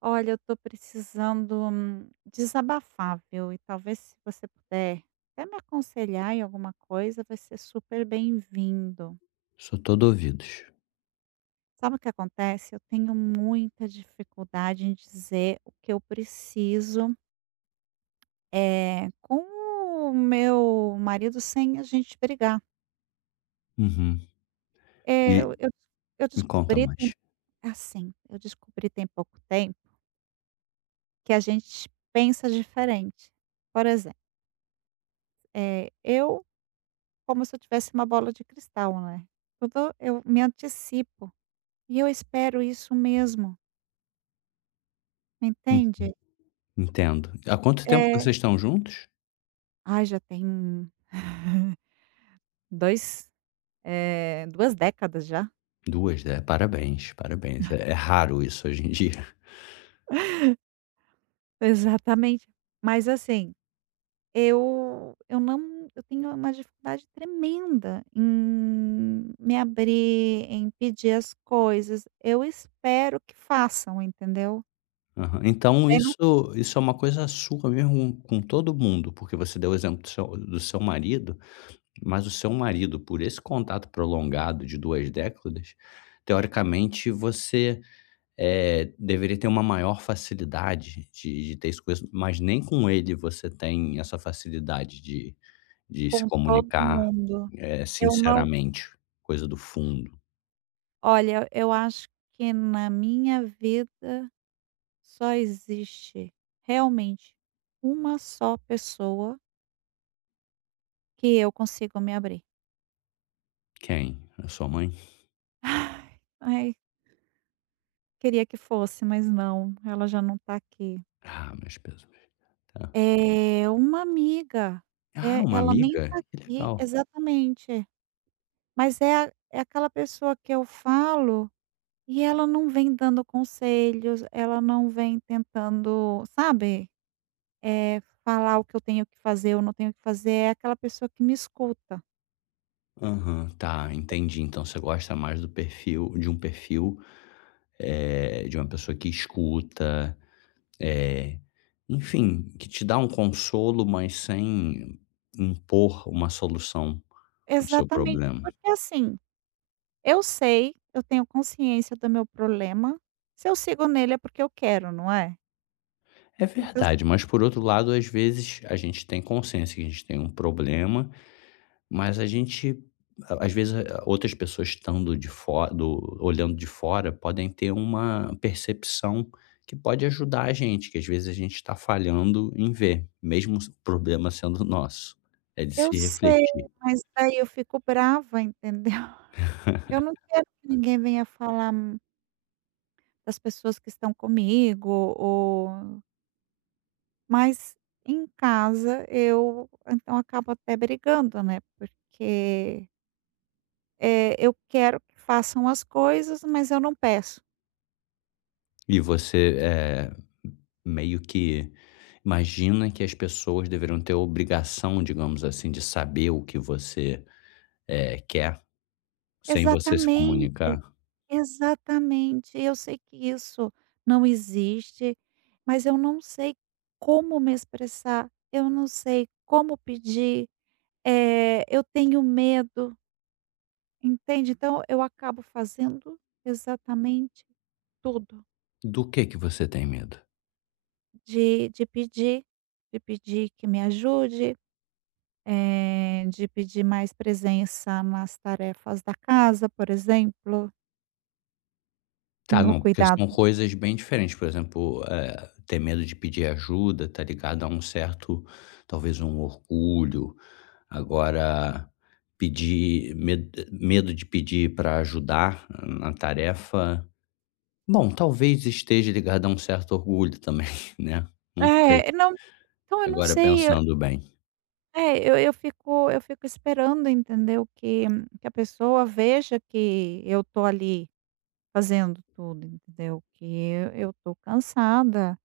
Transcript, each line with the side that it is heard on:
right: Olha, eu tô precisando, desabafar, viu, e talvez se você puder até me aconselhar em alguma coisa, vai ser super bem-vindo.
left: Sou todo ouvidos.
right: Sabe o que acontece? Eu tenho muita dificuldade em dizer o que eu preciso, com o meu marido sem a gente brigar.
left: Uhum.
right: Eh,
left: E
right: eu eu eu
left: me conta
right: descobri tem
left: mais.
right: assim, eu descobri tem pouco tempo que a gente pensa diferente. Por exemplo, eu como se eu tivesse uma bola de cristal, né. Tudo eu me antecipo, e eu espero isso mesmo,
left: Hum,
right: entende?
left: entendo. Há quanto tempo
right: Eh,
left: vocês estão juntos?
right: Ai já tem 2 2 décadas já.
left: Duas, né, parabéns, parabéns. É raro isso hoje em dia.
right: Exatamente. Mas assim, eu não eu tenho uma dificuldade tremenda em me abrir, em pedir as coisas, eu espero que façam, entendeu.
left: Aham.
right: E
left: Então
right: daí não
left: isso é uma coisa sua mesmo com todo mundo, porque você deu o exemplo do seu marido, mas o seu marido, por esse contato prolongado de 2 décadas, teoricamente você, deveria ter uma maior facilidade de ter isso com isso, mas nem com ele você tem essa facilidade de se
right: com todo
left: comunicar,
right: mundo. Eu não.
left: sinceramente, coisa do fundo.
right: Olha, eu acho que na minha vida só existe realmente uma só pessoa que eu consigo me abrir.
left: Quem? A sua mãe?
right: Ai, ai, queria que fosse, mas não, ela já não tá aqui.
left: Ah, meus pêsames, tá.
right: É uma amiga,
left: Ah, uma
right: ela nem
left: amiga?
right: tá
left: Que
right: aqui
left: legal.
right: exatamente, mas é a é aquela pessoa que eu falo e ela não vem dando conselhos, ela não vem tentando, sabe? Falar o que eu tenho que fazer ou não tenho que fazer, é aquela pessoa que me escuta.
left: Aham, tá, entendi. Então você gosta mais do perfil de um perfil, de uma pessoa que escuta, eh, enfim, que te dá um consolo, mas sem impor uma solução para o seu
right: Exatamente,
left: problema.
right: porque assim, eu sei, eu tenho consciência do meu problema, se eu sigo nele é porque eu quero, não é?
left: É
right: Então s
left: verdade, mas por outro lado, às vezes, a gente tem consciência que a gente tem um problema. Mas a gente, a às vezes, a outras pessoas estando de fora do olhando de fora, podem ter uma percepção que pode ajudar a gente, que às vezes a gente está falhando em ver, mesmo o problema sendo nosso. É de
right: eu
left: se
right: sei,
left: refletir.
right: mas aí eu fico brava, entendeu? Eu não quero que ninguém venha das pessoas que estão comigo ou mas em casa eu então acabo até brigando, né, porque eu quero que façam as coisas, mas eu não peço.
left: E você, meio que imagina que as pessoas deveriam ter a obrigação, digamos assim, de saber o que você, quer, sem você se
right: Exatamente,
left: comunicar.
right: exatamente. Eu sei que isso não existe, mas eu não sei como me expressar, eu não sei como pedir, eu tenho medo, entende? Então eu acabo fazendo exatamente tudo
left: Do que você tem medo?
right: de de pedir, de pedir que me ajude. De pedir mais presença nas tarefas da casa, por exemplo,
left: Tá,
right: no
left: não, porque
right: cuidado.
left: são coisas bem diferentes, por exemplo, ter medo de pedir ajuda tá ligado a um certo, talvez um orgulho, agora pedir medo de pedir para ajudar na tarefa, bom, talvez esteja ligado a um certo orgulho também, né, não sei,
right: É, não, então eu não
left: agora
right: sei, eu
left: pensando bem.
right: é, eu fico eu fico esperando, entendeu, que a pessoa veja que eu tô ali fazendo tudo, entendeu, que eu tô cansada.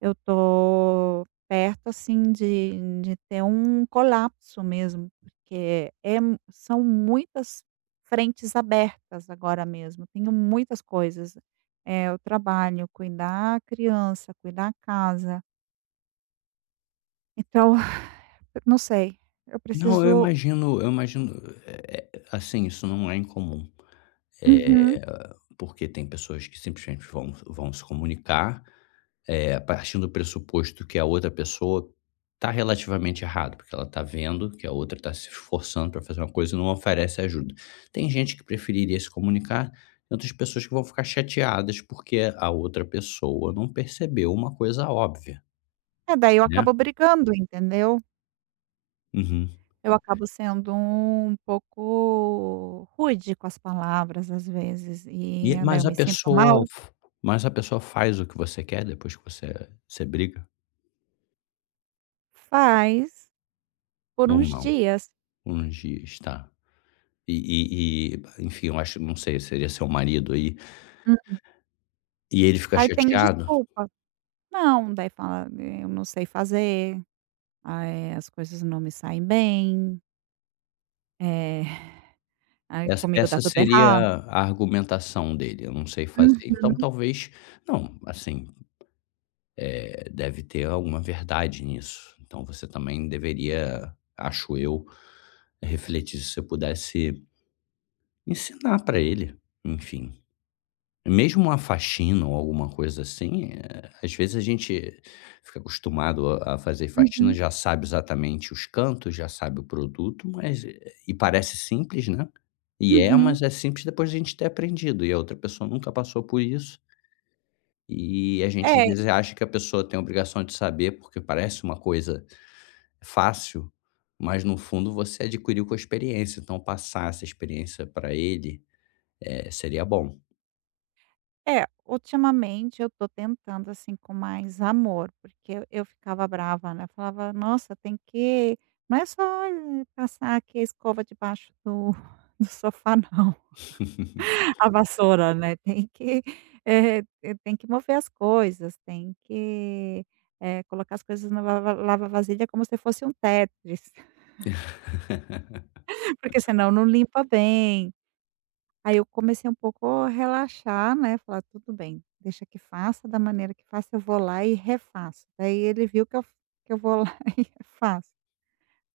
right: Eu tô perto, assim, de ter um colapso mesmo, porque é mu são muitas frentes abertas agora mesmo, tenho muitas coisas, é o trabalho, cuidar a criança, cuidar a casa, então, não sei, eu
left: Não, eu
right: preciso.
left: imagino eu imagino, assim, isso não é incomum.
right: Uhum.
left: eh, porque tem pessoas que simplesmente vão se comunicar, é, a partir do pressuposto que a outra pessoa está relativamente errado, porque ela está vendo que a outra está se esforçando para fazer uma coisa e não oferece ajuda. Tem gente que preferiria se comunicar, tem outras pessoas que vão ficar chateadas porque a outra pessoa não percebeu uma coisa óbvia,
right: É, daí eu
left: né.
right: acabo brigando, entendeu?
left: Uhum.
right: Eu acabo sendo um pouco rude com as palavras, às vezes, e
left: E
right: daí
left: mas
right: eu
left: a
right: me sinto
left: pessoa
right: mal.
left: mas a pessoa faz o que você quer depois que você briga?
right: Faz. Por
left: Ou
right: uns
left: não?
right: dias.
left: Um dia está. E, enfim, eu acho, não sei, seria seu marido aí,
right: Hum.
left: e ele fica
right: Aí tem
left: chateado,
right: desculpa. Não, daí fala: "Eu não sei fazer, aí as coisas não me saem bem, eh, aí
left: essa
right: comigo dá
left: essa
right: tudo
left: seria
right: errado".
left: a argumentação dele: "Eu não sei fazer". Então
right: Uhum,
left: talvez não, assim, deve ter alguma verdade nisso. Então você também deveria, acho eu, refletir se você pudesse ensinar para ele, enfim. Mesmo uma faxina ou alguma coisa assim, às vezes a gente fica acostumado a fazer faxina,
right: uhum,
left: já sabe exatamente os cantos, já sabe o produto, mas e parece simples, né. E é,
right: uhum.
left: mas é simples depois de a gente ter aprendido, e a outra pessoa nunca passou por isso, e a gente às
right: É,
left: vezes acha que a pessoa tem a obrigação de saber, porque parece uma coisa fácil, mas no fundo você adquiriu com a experiência, então passar essa experiência para ele, seria bom.
right: é, ultimamente eu tô tentando, assim, com mais amor, porque eu ficava brava, né. Eu falava: "Nossa, tem que não é só passar aqui a escova debaixo do do sofá não". A vassoura, né, tem que, tem que mover as coisas, tem que, colocar as coisas na lava lava-vasilha como se fosse um Tetris, porque senão não limpa bem. Aí eu comecei um pouco a relaxar, né, falar: "Tudo bem, deixa que faça da maneira que faça, eu vou lá e refaço". Daí ele viu que eu vou lá e refaço.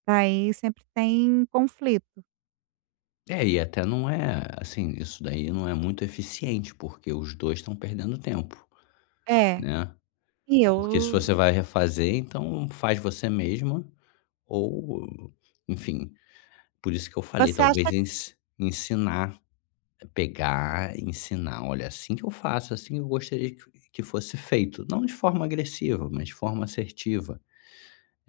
right: Daí sempre tem conflito.
left: É, e até não é assim, isso daí não é muito eficiente, porque os 2 estão perdendo tempo,
right: É,
left: né.
right: e eu
left: Porque se você vai refazer, então faz você mesma ou, enfim, por isso que eu falei,
right: você
left: talvez
right: acha.
left: ensinar, pegar, ensinar: "Olha, assim que eu faço, assim eu gostaria que fosse feito", não de forma agressiva, mas de forma assertiva.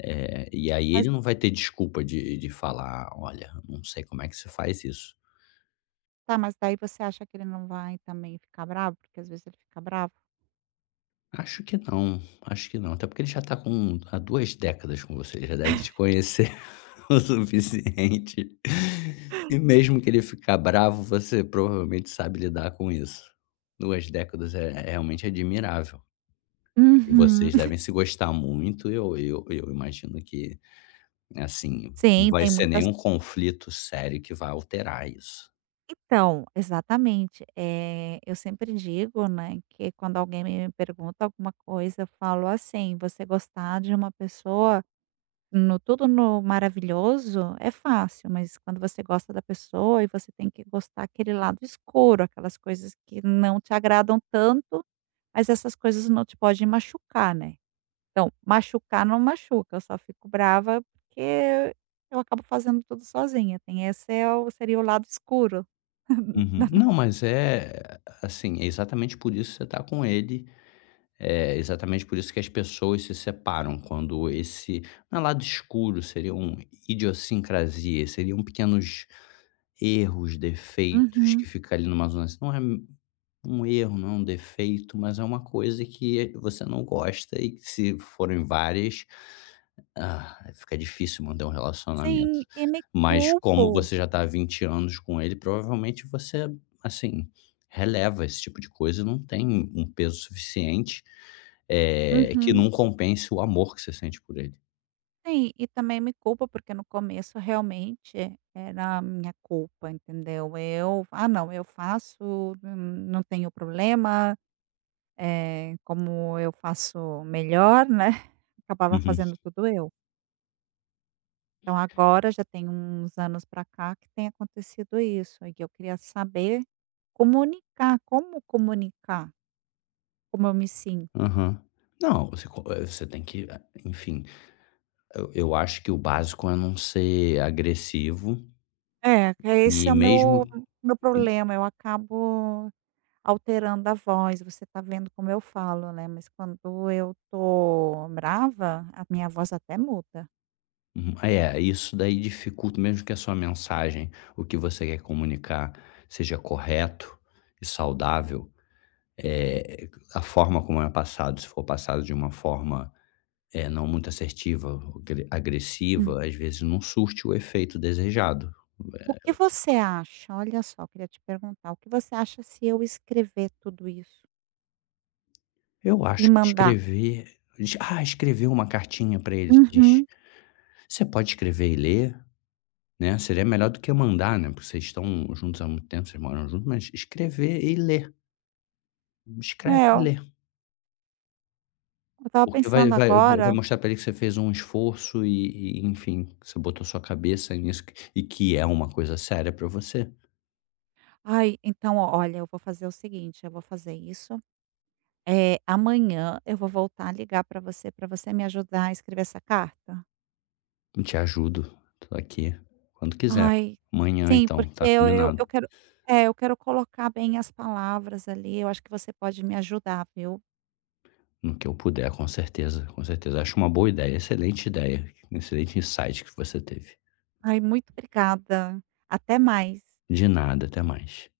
left: E aí ele não vai ter desculpa de falar: "Olha, não sei como é que se faz isso".
right: Tá, mas daí você acha que ele não vai também ficar bravo? Porque às vezes ele fica bravo.
left: Acho que não, acho que não. Até porque ele já está com há 2 décadas com você, ele já deve te conhecer o suficiente. E mesmo que ele ficar bravo, você provavelmente sabe lidar com isso. 2 décadas é realmente admirável. E
right: Uhum.
left: vocês devem se gostar muito, eu imagino que, assim, não
right: Sim,
left: vai
right: tem
left: ser
right: muitas
left: nenhum conflito sério que vai alterar isso.
right: então, exatamente. É eu sempre digo, né, que quando alguém me pergunta alguma coisa, eu falo assim: "Você gostar de uma pessoa no tudo no maravilhoso é fácil, mas quando você gosta da pessoa e você tem que gostar aquele lado escuro, aquelas coisas que não te agradam tanto, mas essas coisas não te podem machucar, né?" Então, machucar não machuca, eu só fico brava porque eu acabo fazendo tudo sozinha, tem esse é o seria o lado escuro da
left: Uhum.
right: no.
left: Não, mas é, assim, é exatamente por isso que você está com ele. É exatamente por isso que as pessoas se separam, quando esse não é lado escuro, seriam idiosincrasias, seriam pequenos erros, defeitos, que
right: Uhum.
left: fica ali numa zona assim, não é um erro, não é um defeito, mas é uma coisa que você não gosta e que se forem várias, ah, fica difícil manter um relacionamento.
right: Sim, e me
left: Mas como
right: culpo.
left: você já está há 20 anos com ele, provavelmente você, assim, releva esse tipo de coisa e não tem um peso suficiente, que
right: Uhum.
left: não compense o amor que você sente por ele.
right: Sim, e também me culpo, porque no começo realmente era a minha culpa, entendeu. Eu: "Ah não, eu faço, n não tenho problema, é como eu faço melhor", né, acabava
left: Uhum.
right: fazendo tudo eu. Então agora já tem uns anos pra cá que tem acontecido isso, e eu queria saber comunicar como eu me sinto.
left: Aham. Não, você você tem que, enfim. Eu acho que o básico é não ser agressivo
right: É, que esse
left: e
right: é o
left: mesmo
right: meu
left: e
right: problema, eu acabo alterando a voz, você tá vendo como eu falo, né, mas quando eu tô brava, a minha voz até muda.
left: é, isso daí dificulta, mesmo que a sua mensagem, o que você quer comunicar seja correto e saudável, eh, a forma como é passado, se for passado de uma forma, não muito assertiva ou
right: Hum.
left: agressiva, às vezes não surte o efeito desejado.
right: O
left: Eh,
right: que você acha? Olha só, eu queria te perguntar, o que você acha se eu escrever tudo isso
left: eu
right: e
left: acho que
right: mandar?
left: escrever "Ah, escrever uma cartinha para ele", diz:
right: Uhum.
left: "Você pode escrever e ler?" Né, seria melhor do que mandar, né, porque vocês estão juntos há muito tempo, vocês moram juntos, mas escrever e ler. Escreve
right: É,
left: e
right: eu
left: lê.
right: eu estava
left: Porque vai
right: pensando
left: vai vai
right: agora.
left: mostrar pra ele que você fez um esforço e enfim, que você botou sua cabeça nisso q e que é uma coisa séria pra você.
right: Ai, então ó, olha, eu vou fazer o seguinte, eu vou fazer isso. É amanhã eu vou voltar a ligar para você me ajudar a escrever essa carta?
left: Eu te ajudo, tô aqui quando quiser.
right: Ai,
left: Amanhã
right: sim,
left: então,
right: porque
left: tá
right: eu
left: combinado.
right: eu quero é, eu quero colocar bem as palavras ali, eu acho que você pode me ajudar, viu.
left: No que eu puder, com certeza, com certeza. Acho uma boa ideia, excelente insight que você teve.
right: Ai, muito obrigada. Até mais.
left: De nada, até mais.